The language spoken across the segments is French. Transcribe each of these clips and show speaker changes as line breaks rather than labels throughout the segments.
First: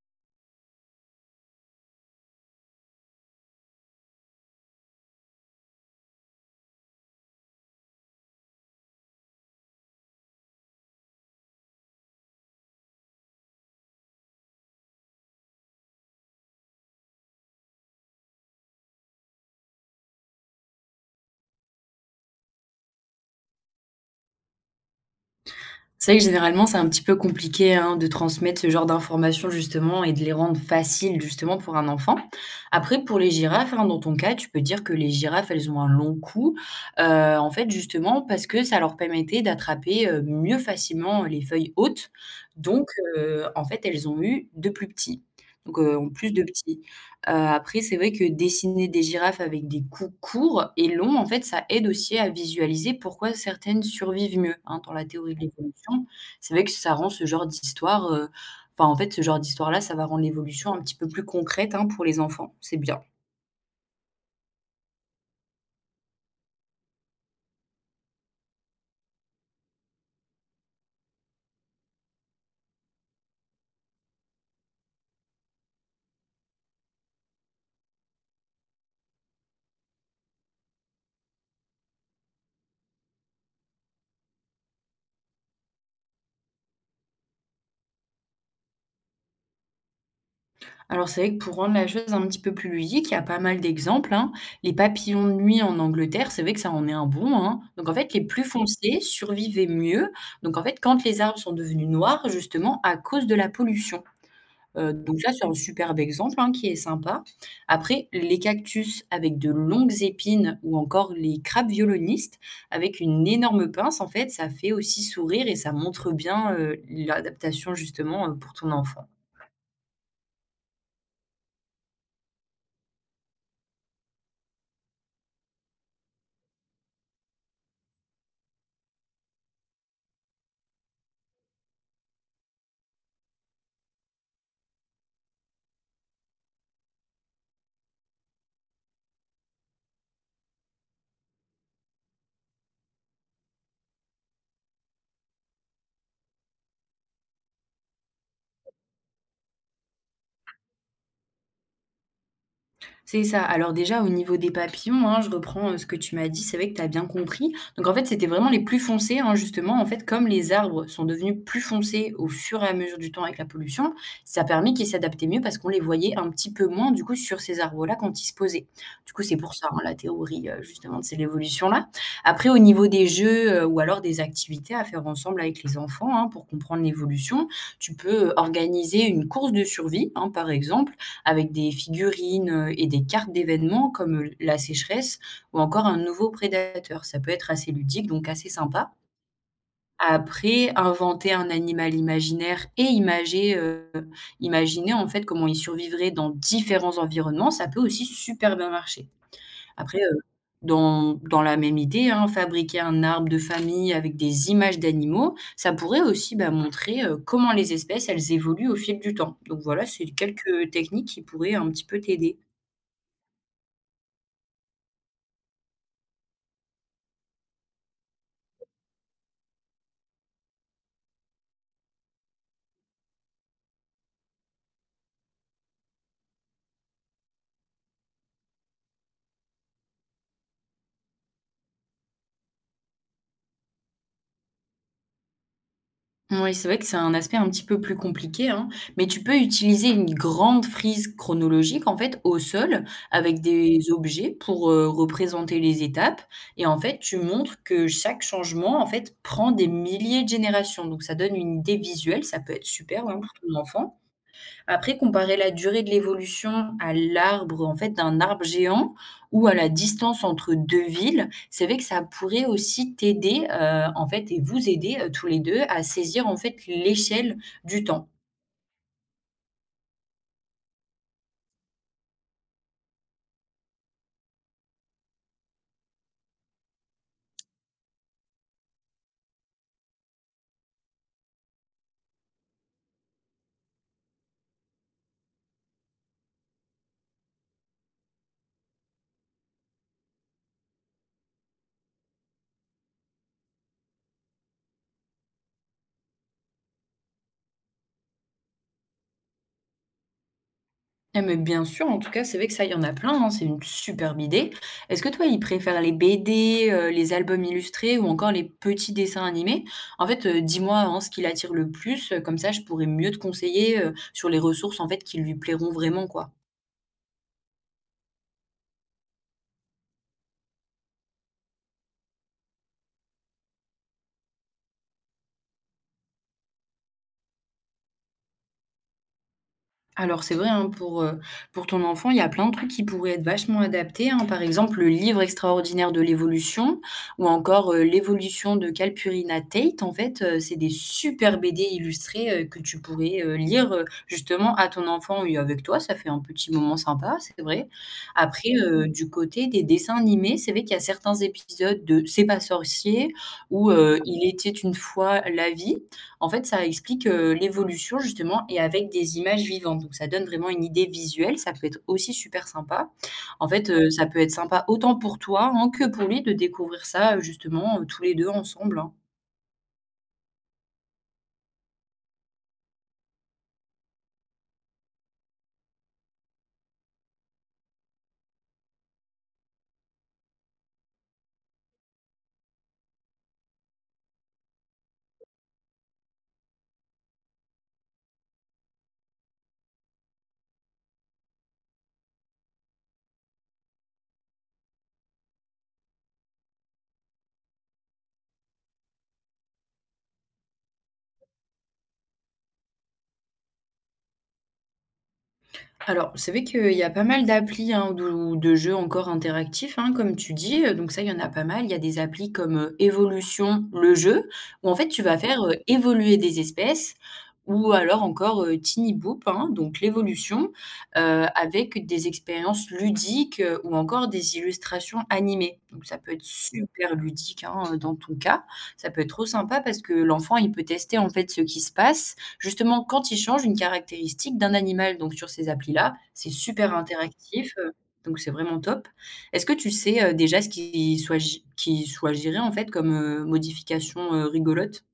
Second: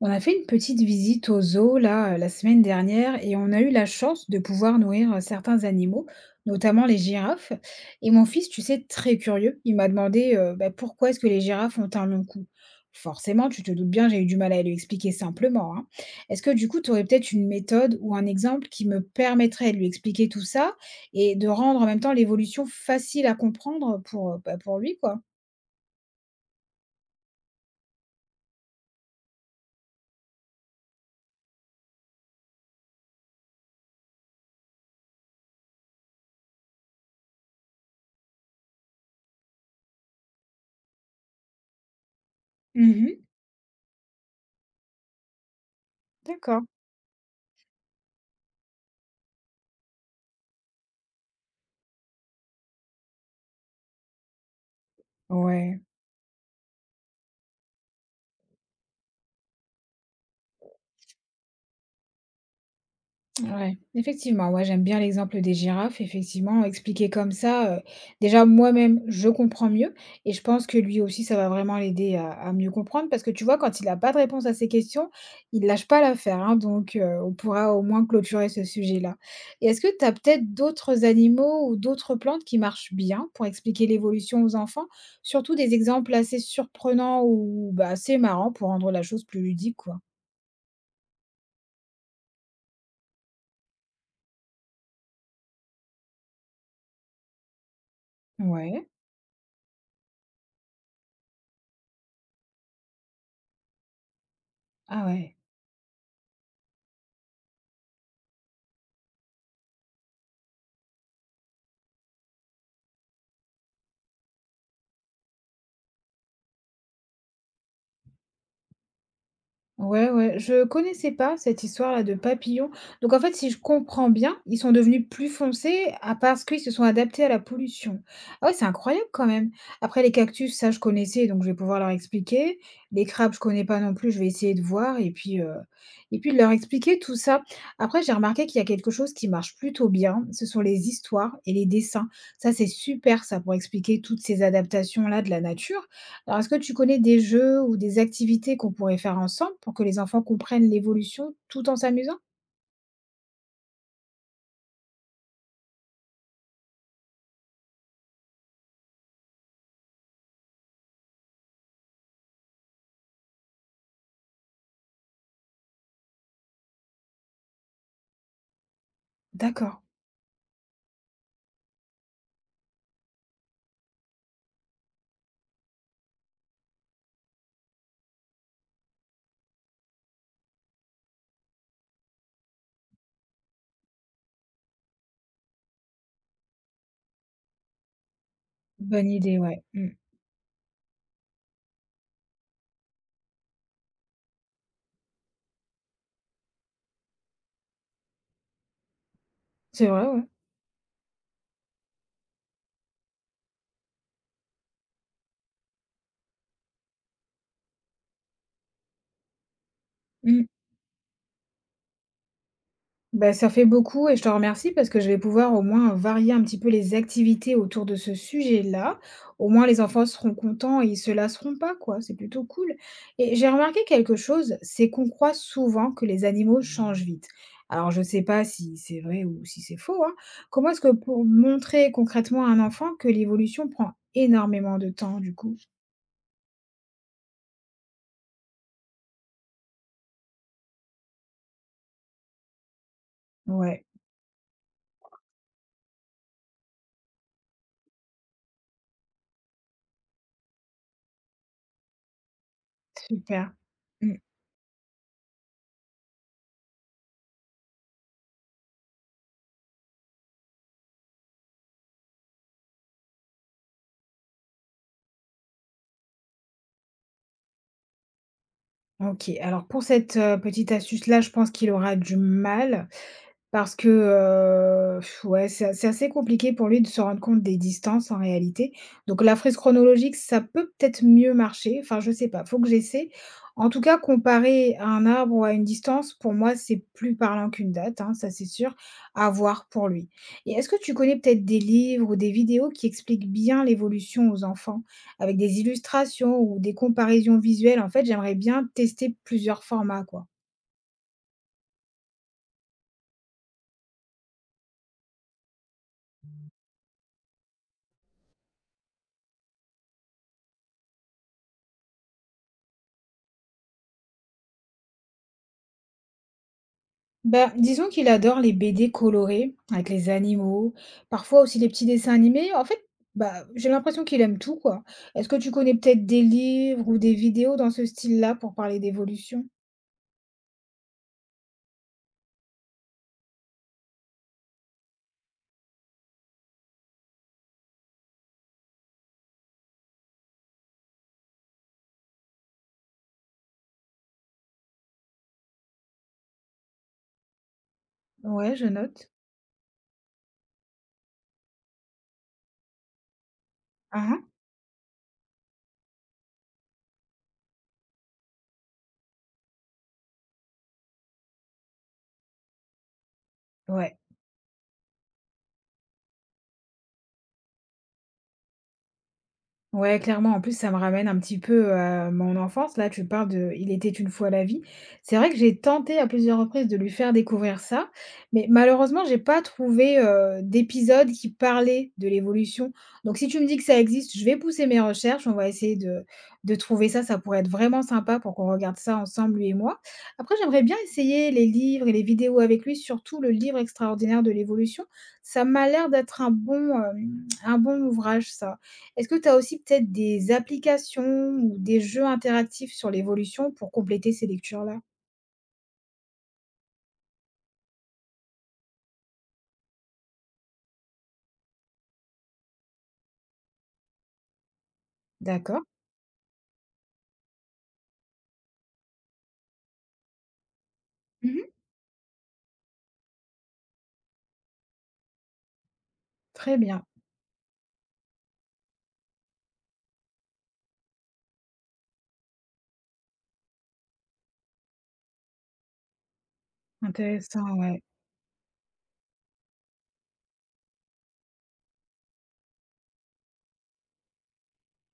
On a fait une petite visite au zoo là, la semaine dernière et on a eu la chance de pouvoir nourrir certains animaux, notamment les girafes. Et mon fils, tu sais, très curieux, il m'a demandé pourquoi est-ce que les girafes ont un long cou. Forcément, tu te doutes bien, j'ai eu du mal à lui expliquer simplement, hein. Est-ce que du coup, tu aurais peut-être une méthode ou un exemple qui me permettrait de lui expliquer tout ça et de rendre en même temps l'évolution facile à comprendre pour, pour lui, quoi?
C'est vrai que généralement, c'est un petit peu compliqué, hein, de transmettre ce genre d'informations justement et de les rendre faciles justement pour un enfant. Après pour les girafes, hein, dans ton cas, tu peux dire que les girafes, elles ont un long cou, heu, en fait justement parce que ça leur permettait d'attraper, mieux facilement les feuilles hautes donc
Mhm,
en fait, elles ont eu 2 plus petits, donc plus de
d'accord.
petits. Après, c'est vrai que dessiner des girafes avec des coups courts et longs, en fait, ça aide aussi à visualiser pourquoi certaines survivent mieux, hein, dans la théorie de
Ouais.
l'évolution. C'est vrai que ça rend ce genre d'histoire, enfin, en fait, ce genre d'histoire-là, ça va rendre l'évolution un petit peu plus concrète, hein, pour les enfants, c'est bien.
Ouais, effectivement, ouais, j'aime bien l'exemple des girafes. Effectivement, expliqué comme ça, déjà moi-même, je comprends mieux et je pense que lui aussi, ça va vraiment l'aider à mieux comprendre parce que tu vois, quand il n'a pas de réponse à ses questions, il lâche pas l'affaire, hein, donc on pourra au moins clôturer ce sujet-là. Et est-ce que tu as peut-être d'autres animaux ou d'autres plantes qui marchent bien pour expliquer l'évolution aux enfants, surtout des exemples assez surprenants ou bah, assez marrants pour rendre la chose plus ludique, quoi?
Alors, c'est vrai que pour rendre la chose un petit peu plus ludique, il y a pas mal d'exemples, hein. Les papillons de nuit en Angleterre, c'est vrai que ça en est un bon, hein. Donc en fait, les plus
Ouais,
foncés survivaient mieux. Donc en fait, quand les arbres sont devenus noirs, justement, à cause de la pollution.
ah
Donc ça,
ouais.
c'est un superbe exemple, hein, qui est sympa. Après, les cactus avec de longues épines ou encore les crabes violonistes avec une énorme pince, en fait, ça fait aussi sourire et ça montre bien, l'adaptation justement, pour ton enfant.
Ouais, ouais, je connaissais pas cette histoire-là de papillons. Donc en fait, si je comprends bien, ils sont devenus plus foncés à parce qu'ils se sont adaptés à la pollution. Ah ouais, c'est incroyable quand même. Après les cactus, ça je connaissais, donc je vais pouvoir leur expliquer. Les crabes, je connais pas non plus, je vais essayer de voir et puis de leur expliquer tout ça. Après, j'ai remarqué qu'il y a quelque chose qui marche plutôt bien, ce sont les histoires et les dessins. Ça, c'est super ça pour expliquer toutes ces adaptations-là de la nature. Alors, est-ce que tu connais des jeux ou des activités qu'on pourrait faire ensemble pour que les enfants comprennent l'évolution tout en s'amusant?
C'est ça. Alors déjà, au niveau des papillons, hein, je reprends, ce que tu m'as dit, c'est vrai que tu as bien compris. Donc en fait, c'était vraiment les plus foncés, hein, justement, en fait, comme les arbres sont devenus plus foncés au fur et à mesure du temps avec la pollution, ça a permis qu'ils s'adaptaient mieux parce qu'on les voyait un petit peu moins, du coup, sur ces arbres-là quand ils se posaient. Du coup, c'est pour ça, hein,
D'accord.
la théorie, justement, de c'est l'évolution-là. Après au niveau des jeux, ou alors des activités à faire ensemble avec les enfants, hein, pour comprendre l'évolution, tu peux, organiser une course de survie, hein, par exemple, avec des figurines, et des cartes d'événements comme, la sécheresse ou encore un nouveau prédateur. Ça peut être assez ludique, donc assez sympa.
Bonne idée, ouais. Mm.
Après, inventer un animal imaginaire et imaginer en fait comment il survivrait dans différents environnements, ça peut aussi super bien marcher.
C'est
Après,
vrai, ouais.
dans la même idée, hein, fabriquer un arbre de famille avec des images d'animaux, ça pourrait aussi, bah, montrer, comment les espèces, elles évoluent au fil du temps. Donc voilà, c'est
Mm.
quelques techniques qui pourraient un petit peu t'aider.
Bah, ça fait beaucoup et je te remercie parce que je vais pouvoir au moins varier un petit peu les activités autour de ce sujet-là. Au moins, les enfants seront contents et ils se lasseront pas, quoi. C'est plutôt cool. Et j'ai remarqué quelque chose, c'est qu'on croit souvent que les animaux changent vite. Alors, je sais pas si c'est vrai ou si c'est faux, hein. Comment est-ce que pour montrer concrètement à un enfant que l'évolution prend énormément de temps, du coup?
Moui, c'est vrai que c'est un aspect un petit peu plus compliqué, hein, mais tu peux utiliser une grande frise chronologique, en fait, au sol, avec des
Ouais,
objets pour, représenter les étapes et en fait, tu montres que chaque changement, en fait, prend des milliers de générations donc ça donne une idée visuelle, ça peut être super, hein, pour
super.
ton enfant
Mm.
après, comparer la durée de l'évolution à l'arbre, en fait, d'un arbre géant ou à la distance entre 2 villes, c'est vrai que ça pourrait aussi t'aider, en fait et vous aider, tous les 2 à saisir, en fait, l'échelle du temps.
Ok, alors pour cette petite astuce-là, je pense qu'il aura du mal. Parce que, ouais, c'est assez compliqué pour lui de se rendre compte des distances en réalité. Donc la frise chronologique, ça peut peut-être mieux marcher, enfin je sais pas, faut que j'essaie. En tout cas, comparer un arbre ou à une distance, pour moi, c'est plus parlant qu'une date, hein, ça c'est sûr, à voir pour lui. Et est-ce que tu connais peut-être des livres ou des vidéos qui expliquent bien l'évolution aux enfants? Avec des illustrations ou des comparaisons visuelles? En fait, j'aimerais bien tester plusieurs formats, quoi.
Ah mais bien sûr, en tout cas, c'est vrai que ça, il y en a plein, hein, c'est une superbe idée. Est-ce que toi, ils préfèrent les BD, les albums illustrés ou encore les petits dessins animés? En fait, dis-moi, hein, ce qui l'attire le plus, comme ça je pourrais mieux te conseiller, sur les ressources, en fait, qui lui plairont vraiment, quoi.
Bah, disons qu'il adore les BD colorées avec les animaux, parfois aussi les petits dessins animés. En fait, bah, j'ai l'impression qu'il aime tout, quoi. Est-ce que tu connais peut-être des livres ou des vidéos dans ce style-là pour parler d'évolution?
Alors c'est vrai, hein, pour ton enfant, il y a plein de trucs qui pourraient être vachement adaptés, hein. Par exemple, le livre extraordinaire de l'évolution ou encore, l'évolution de Calpurnia Tate. En fait, c'est des super BD illustrés, que tu pourrais, lire, justement à ton enfant et avec toi. Ça fait un petit moment sympa, c'est vrai. Après,
Ouais, je
du
note.
côté des dessins animés, c'est vrai qu'il y a certains épisodes de C'est pas sorcier ou, Il
Ah
était une fois la vie en fait, ça explique, l'évolution justement et avec des images vivantes. Donc ça donne vraiment une idée visuelle, ça peut être aussi super sympa. En fait,
ah,
Ouais.
ouais.
Ça peut être sympa autant pour toi, hein, que pour lui de découvrir ça, justement, tous les 2 ensemble, hein.
Ouais, clairement. En plus, ça me ramène un petit peu à mon enfance. Là, tu parles de Il était une fois la vie. C'est vrai que j'ai tenté à plusieurs reprises de lui faire découvrir ça, mais malheureusement, j'ai pas trouvé d'épisode qui parlait de l'évolution. Donc, si tu me dis que ça existe, je vais pousser mes recherches. On va essayer de trouver ça. Ça pourrait être vraiment sympa pour qu'on regarde ça ensemble, lui et moi. Après, j'aimerais bien essayer les livres et les vidéos avec lui, surtout le livre extraordinaire de l'évolution. Ça m'a l'air d'être un un bon ouvrage, ça. Est-ce que tu as aussi peut-être des applications ou des jeux interactifs sur l'évolution pour compléter ces lectures-là?
Alors, c'est vrai qu'il y a pas mal d'applis, hein, ou de jeux encore interactifs, hein, comme tu dis, donc ça, il y en a pas mal. Il y a des applis comme, Evolution, le jeu, où en fait tu vas faire,
D'accord.
évoluer des espèces ou alors encore, Tiny Boop, hein, donc l'évolution,
Mmh.
avec des expériences ludiques, ou encore des illustrations animées. Donc ça peut être
Très bien,
super ludique, hein, dans ton cas. Ça peut être trop sympa parce que l'enfant, il peut tester, en fait, ce qui se passe. Justement, quand ils changent une caractéristique d'un animal, donc sur ces applis-là, c'est super
intéressant,
interactif,
ouais.
donc c'est vraiment top. Est-ce que tu sais, déjà ce qui soit géré, en fait, comme, modification, rigolote?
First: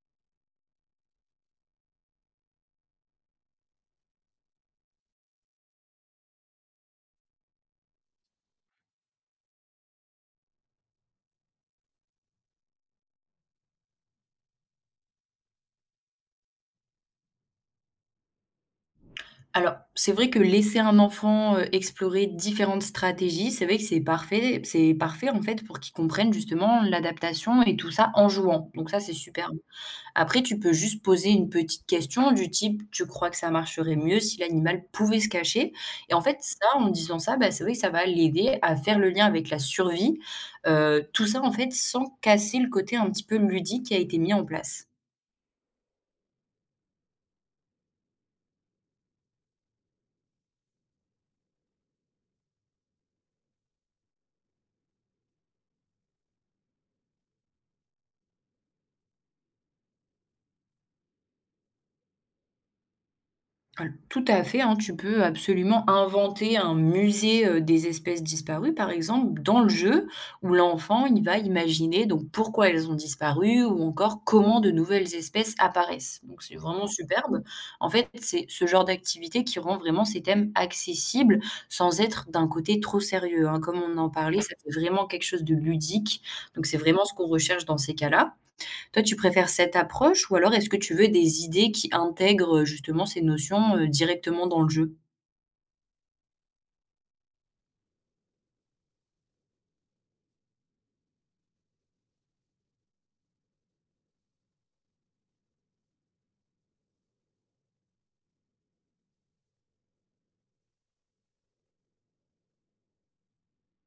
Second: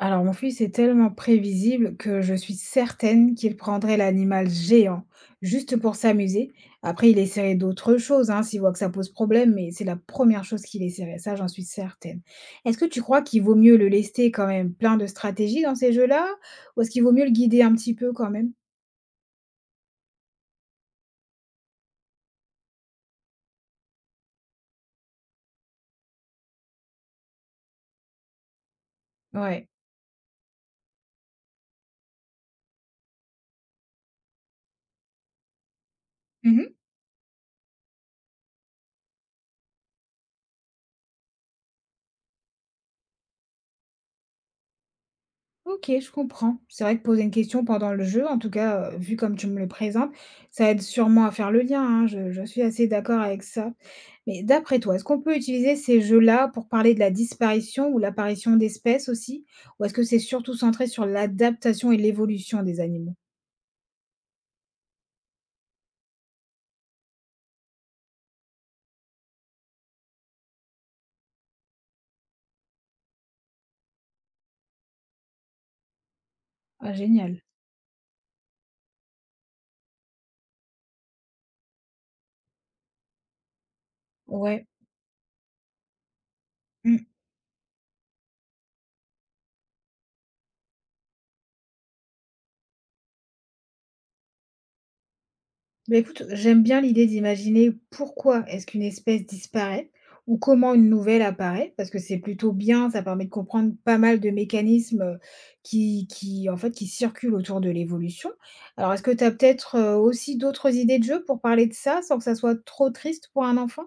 Alors mon fils est tellement prévisible que je suis certaine qu'il prendrait l'animal géant juste pour s'amuser. Après, il essaierait d'autres choses, hein, s'il voit que ça pose problème, mais c'est la première chose qu'il essaierait, ça j'en suis certaine. Est-ce que tu crois qu'il vaut mieux le laisser quand même plein de stratégies dans ces jeux-là? Ou est-ce qu'il vaut mieux le guider un petit peu quand même?
Alors, c'est vrai que laisser un enfant, explorer différentes stratégies, c'est vrai que c'est parfait, en fait, pour qu'il comprenne justement l'adaptation et tout ça en jouant, donc ça, c'est super.
Ouais.
Après, tu peux juste poser une petite question du type: «Tu crois que ça marcherait mieux si l'animal pouvait se cacher?» et en fait, ça, en disant ça, bah, c'est vrai que ça va l'aider à faire le lien avec la survie, tout ça, en fait, sans casser le côté un petit peu ludique qui a été mis en place.
OK, je comprends. C'est vrai que poser une question pendant le jeu, en tout cas, vu comme tu me le présentes, ça aide sûrement à faire le lien, hein, je suis assez d'accord avec ça. Mais d'après toi, est-ce qu'on peut utiliser ces jeux-là pour parler de la disparition ou l'apparition d'espèces aussi? Ou est-ce que c'est surtout centré sur l'adaptation et l'évolution des animaux?
Al Tout à fait, hein, tu peux absolument inventer un musée, des espèces disparues, par exemple, dans le jeu où l'enfant, il va imaginer donc pourquoi elles ont disparu ou encore comment de nouvelles espèces apparaissent. Donc c'est vraiment
Ah génial,
superbe. En fait, c'est ce genre d'activité qui rend vraiment ces thèmes accessibles sans être d'un côté trop sérieux, hein. Comme on en parlait, ça
ouais.
fait vraiment quelque chose de ludique, donc c'est
Mmh.
vraiment ce qu'on recherche dans ces cas-là. Toi, tu préfères cette approche ou alors est-ce que tu veux des idées qui intègrent, justement ces notions, directement dans le jeu?
Bah, écoute, j'aime bien l'idée d'imaginer pourquoi est-ce qu'une espèce disparaît ou comment une nouvelle apparaît, parce que c'est plutôt bien, ça permet de comprendre pas mal de mécanismes en fait, qui circulent autour de l'évolution. Alors, est-ce que tu as peut-être aussi d'autres idées de jeu pour parler de ça sans que ça soit trop triste pour un enfant?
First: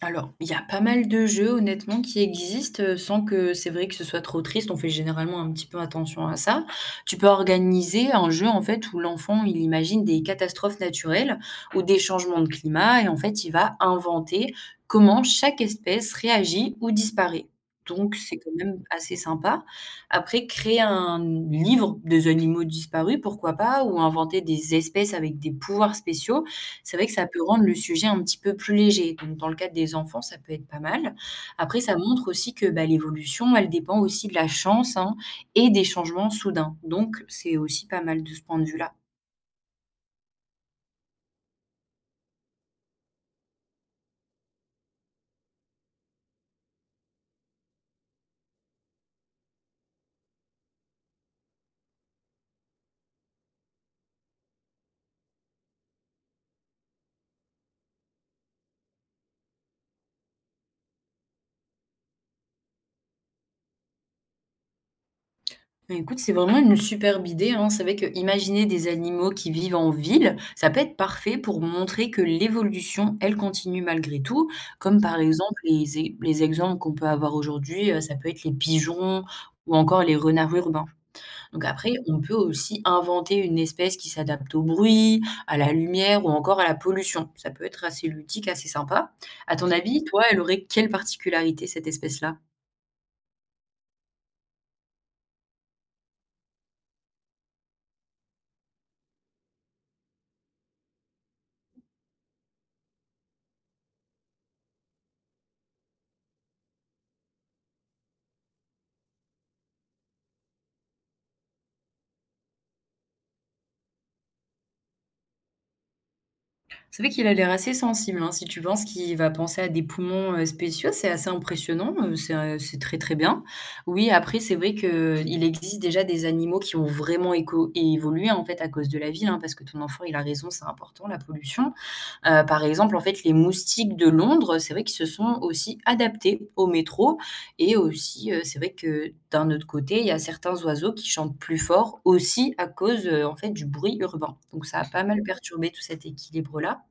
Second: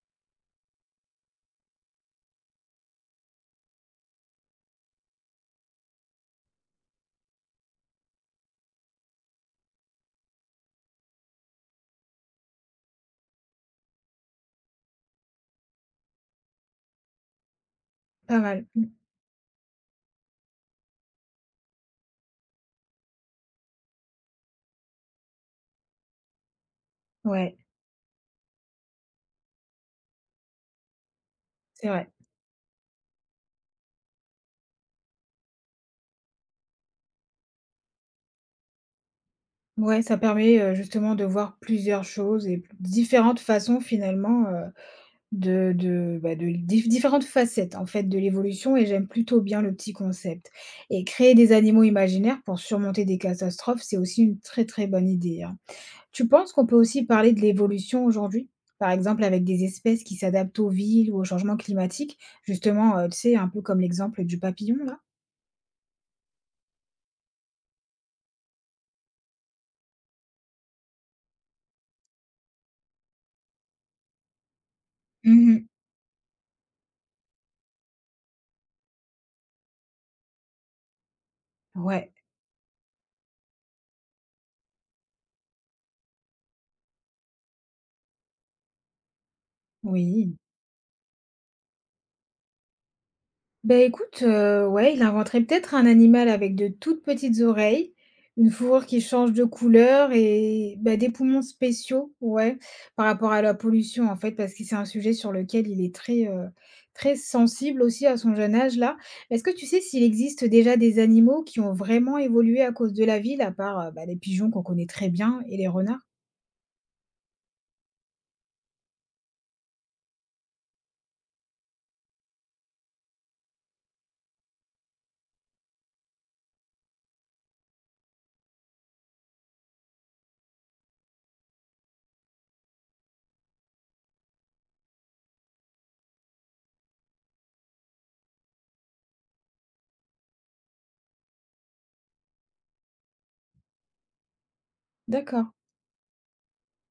Alors, il y a pas mal de jeux honnêtement qui existent, sans que c'est vrai que ce soit trop triste. On fait généralement un petit peu attention à ça. Tu peux organiser un jeu, en fait, où l'enfant, il imagine des catastrophes naturelles ou des changements de climat et en fait, il va inventer comment chaque espèce réagit ou disparaît. Donc c'est
Pas
quand
mal.
même assez sympa. Après, créer un livre des animaux disparus, pourquoi pas? Ou inventer des espèces avec des pouvoirs spéciaux. C'est vrai que ça peut
Ouais,
rendre le sujet un petit peu plus léger. Donc dans le cadre des enfants, ça peut être pas mal. Après,
c'est
ça
vrai.
montre aussi que, bah, l'évolution, elle dépend aussi de la chance, hein, et des changements soudains. Donc c'est aussi pas mal de ce point de vue-là.
Ouais, ça permet justement de voir plusieurs choses et différentes façons finalement de différentes facettes, en fait, de l'évolution et j'aime plutôt bien le petit concept et créer des animaux imaginaires pour surmonter des catastrophes, c'est aussi une très, très bonne idée, hein. Tu penses qu'on peut aussi parler de l'évolution aujourd'hui? Par exemple, avec des espèces qui s'adaptent aux villes ou au changement climatique, justement, tu sais, un peu comme l'exemple du papillon là?
Bah, écoute, c'est vraiment une superbe idée, hein. C'est vrai que imaginer des animaux qui vivent en ville, ça peut être parfait pour montrer que l'évolution, elle continue malgré tout. Comme par exemple
Mmh.
les exemples qu'on peut avoir aujourd'hui, ça peut être les pigeons ou encore les renards urbains. Donc après,
Ouais,
on peut aussi inventer une espèce qui s'adapte au bruit, à la lumière ou encore à la pollution. Ça peut être assez ludique, assez sympa. À ton avis, toi,
oui.
elle aurait quelle particularité, cette espèce-là?
Beh, écoute, ouais, il inventerait peut-être un animal avec de toutes petites oreilles, une fourrure qui change de couleur et bah, des poumons spéciaux, ouais, par rapport à la pollution, en fait, parce que c'est un sujet sur lequel il est très, très sensible aussi à son jeune âge là. Est-ce que tu sais s'il existe déjà des animaux qui ont vraiment évolué à cause de la ville, à part, bah, les pigeons qu'on connaît très bien et les renards?
C'est vrai qu'il a l'air assez sensible, hein. Si tu penses qu'il va penser à des poumons, spéciaux, c'est assez impressionnant, c'est très, très bien. Oui, après, c'est vrai qu'il existe déjà des animaux qui ont vraiment éco évolué, en fait, à cause de la ville, hein, parce que ton enfant, il a raison, c'est important, la pollution. Par exemple, en fait, les moustiques de Londres, c'est vrai qu'ils se sont aussi adaptés au métro et aussi, c'est vrai que d'un autre côté, il y a certains oiseaux qui chantent plus fort aussi à cause, en fait, du bruit urbain. Donc ça a pas mal
D'accord.
perturbé tout cet équilibre-là.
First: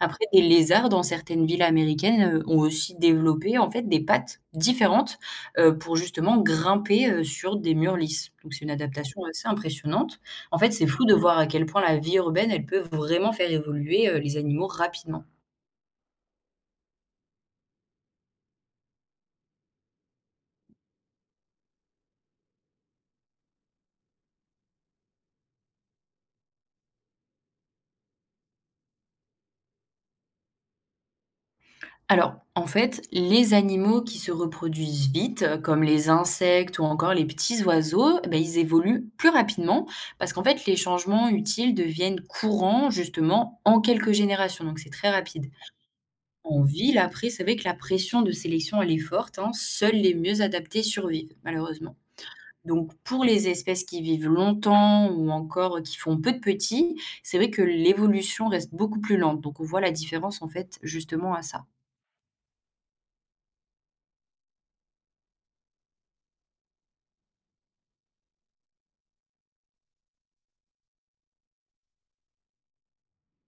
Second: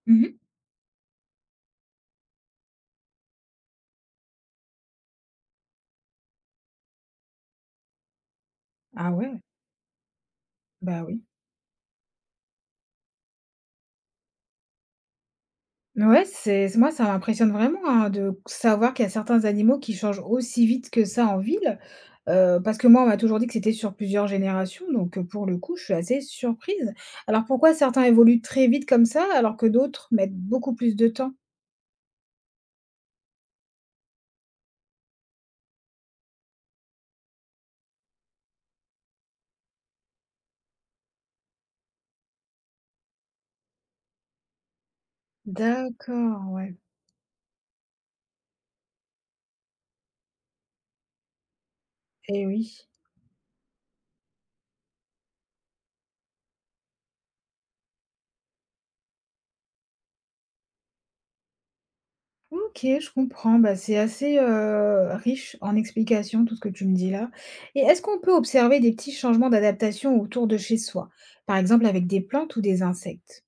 Après
Mmh.
des lézards dans certaines villes américaines, ont aussi développé, en fait, des pattes différentes, pour justement grimper, sur des murs lisses. Donc c'est une
Ah
adaptation
ouais,
assez impressionnante. En fait, c'est fou
bah,
de
oui.
voir à quel point la vie urbaine, elle peut vraiment faire évoluer, les animaux rapidement.
Ouais, c'est moi, ça m'impressionne vraiment, hein, de savoir qu'il y a certains animaux qui changent aussi vite que ça en ville. Parce que moi, on m'a toujours dit que c'était sur plusieurs générations, donc pour le coup, je suis assez surprise. Alors pourquoi certains évoluent très vite comme ça, alors que d'autres mettent beaucoup plus de temps?
Alors, en fait, les animaux qui se reproduisent vite, comme les insectes ou encore les petits oiseaux, eh ben ils évoluent plus rapidement parce qu'en fait, les changements utiles deviennent courants justement en quelques générations, donc c'est très rapide.
D'accord,
En
ouais.
ville, après, c'est vrai que la pression de sélection, elle est forte, hein. Seuls les mieux adaptés survivent, malheureusement.
Et oui.
Donc, pour les espèces qui vivent longtemps ou encore qui font peu de petits, c'est vrai que l'évolution reste beaucoup plus lente. Donc, on voit la différence, en fait, justement à ça.
OK, je comprends. Bah, c'est assez, riche en explications, tout ce que tu me dis là. Et est-ce qu'on peut observer des petits changements d'adaptation autour de chez soi? Par exemple avec des plantes ou des insectes?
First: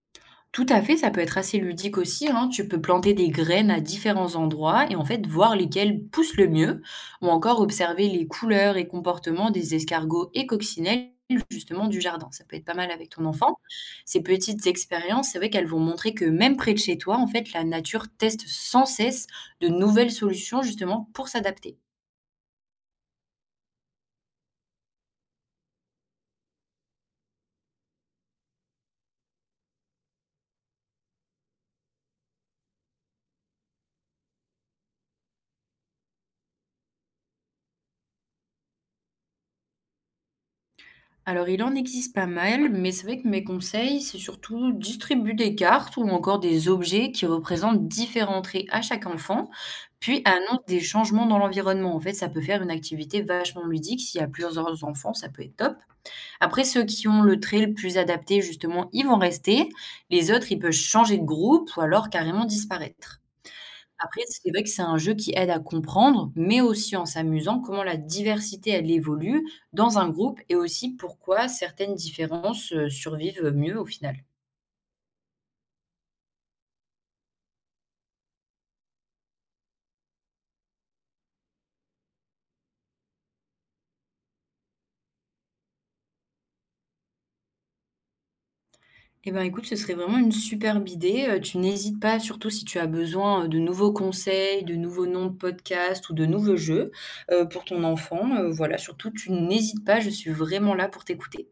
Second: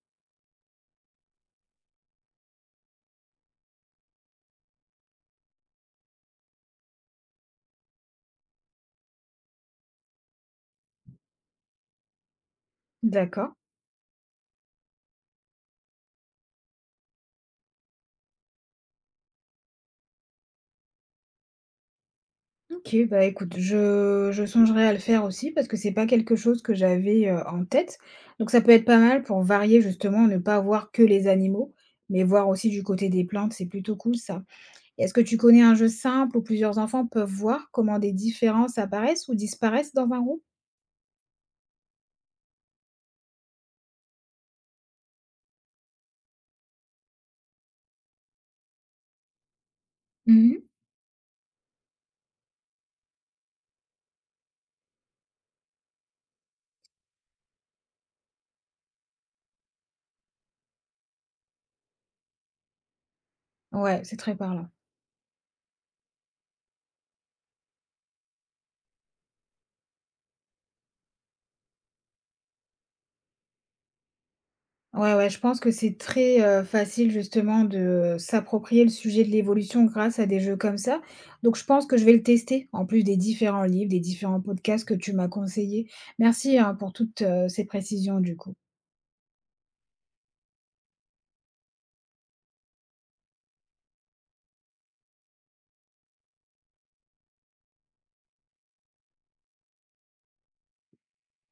Tout à fait, ça peut être assez ludique aussi, hein. Tu peux planter des graines à différents endroits et en fait voir lesquelles poussent le mieux, ou encore observer les couleurs et comportements des escargots et coccinelles justement du jardin. Ça peut être pas mal avec ton
D'accord.
enfant. Ces petites expériences, c'est vrai qu'elles vont montrer que même près de chez toi, en fait, la nature teste sans cesse de nouvelles solutions justement pour s'adapter.
OK, bah, écoute, je songerai à le faire aussi parce que c'est pas quelque chose que j'avais, en tête. Donc ça peut être pas mal pour varier justement, ne pas voir que les animaux, mais voir aussi du côté des plantes, c'est plutôt cool ça. Et est-ce que tu connais un jeu simple où plusieurs enfants peuvent voir comment des différences apparaissent ou disparaissent dans un groupe?
Alors, il en existe pas mal, mais c'est vrai que mes conseils, c'est surtout distribuer des cartes ou encore des objets qui représentent différents traits à chaque enfant, puis annonce
Mmh.
des changements dans l'environnement. En fait, ça peut faire une activité vachement ludique. S'il y a plusieurs enfants, ça peut être top. Après, ceux qui ont le trait le plus adapté, justement, ils vont rester. Les autres, ils peuvent changer de groupe ou alors carrément disparaître.
Ouais, c'est
Après,
très
c'est vrai que
parlant.
c'est un jeu qui aide à comprendre, mais aussi en s'amusant, comment la diversité, elle évolue dans un groupe et aussi pourquoi certaines différences, survivent, mieux au final.
Ouais, ouais, je pense que c'est très, facile justement de s'approprier le sujet de l'évolution grâce à des jeux comme ça. Donc je pense que je vais le tester, en plus des différents livres, des différents podcasts que tu m'as conseillés. Merci, hein, pour toutes, ces précisions du coup.
Eh ben, écoute, ce serait vraiment une superbe idée, tu n'hésites pas, surtout si tu as besoin, de nouveaux conseils, de nouveaux noms de podcasts ou de nouveaux jeux, pour ton enfant, voilà, surtout tu n'hésites pas, je suis vraiment là pour t'écouter.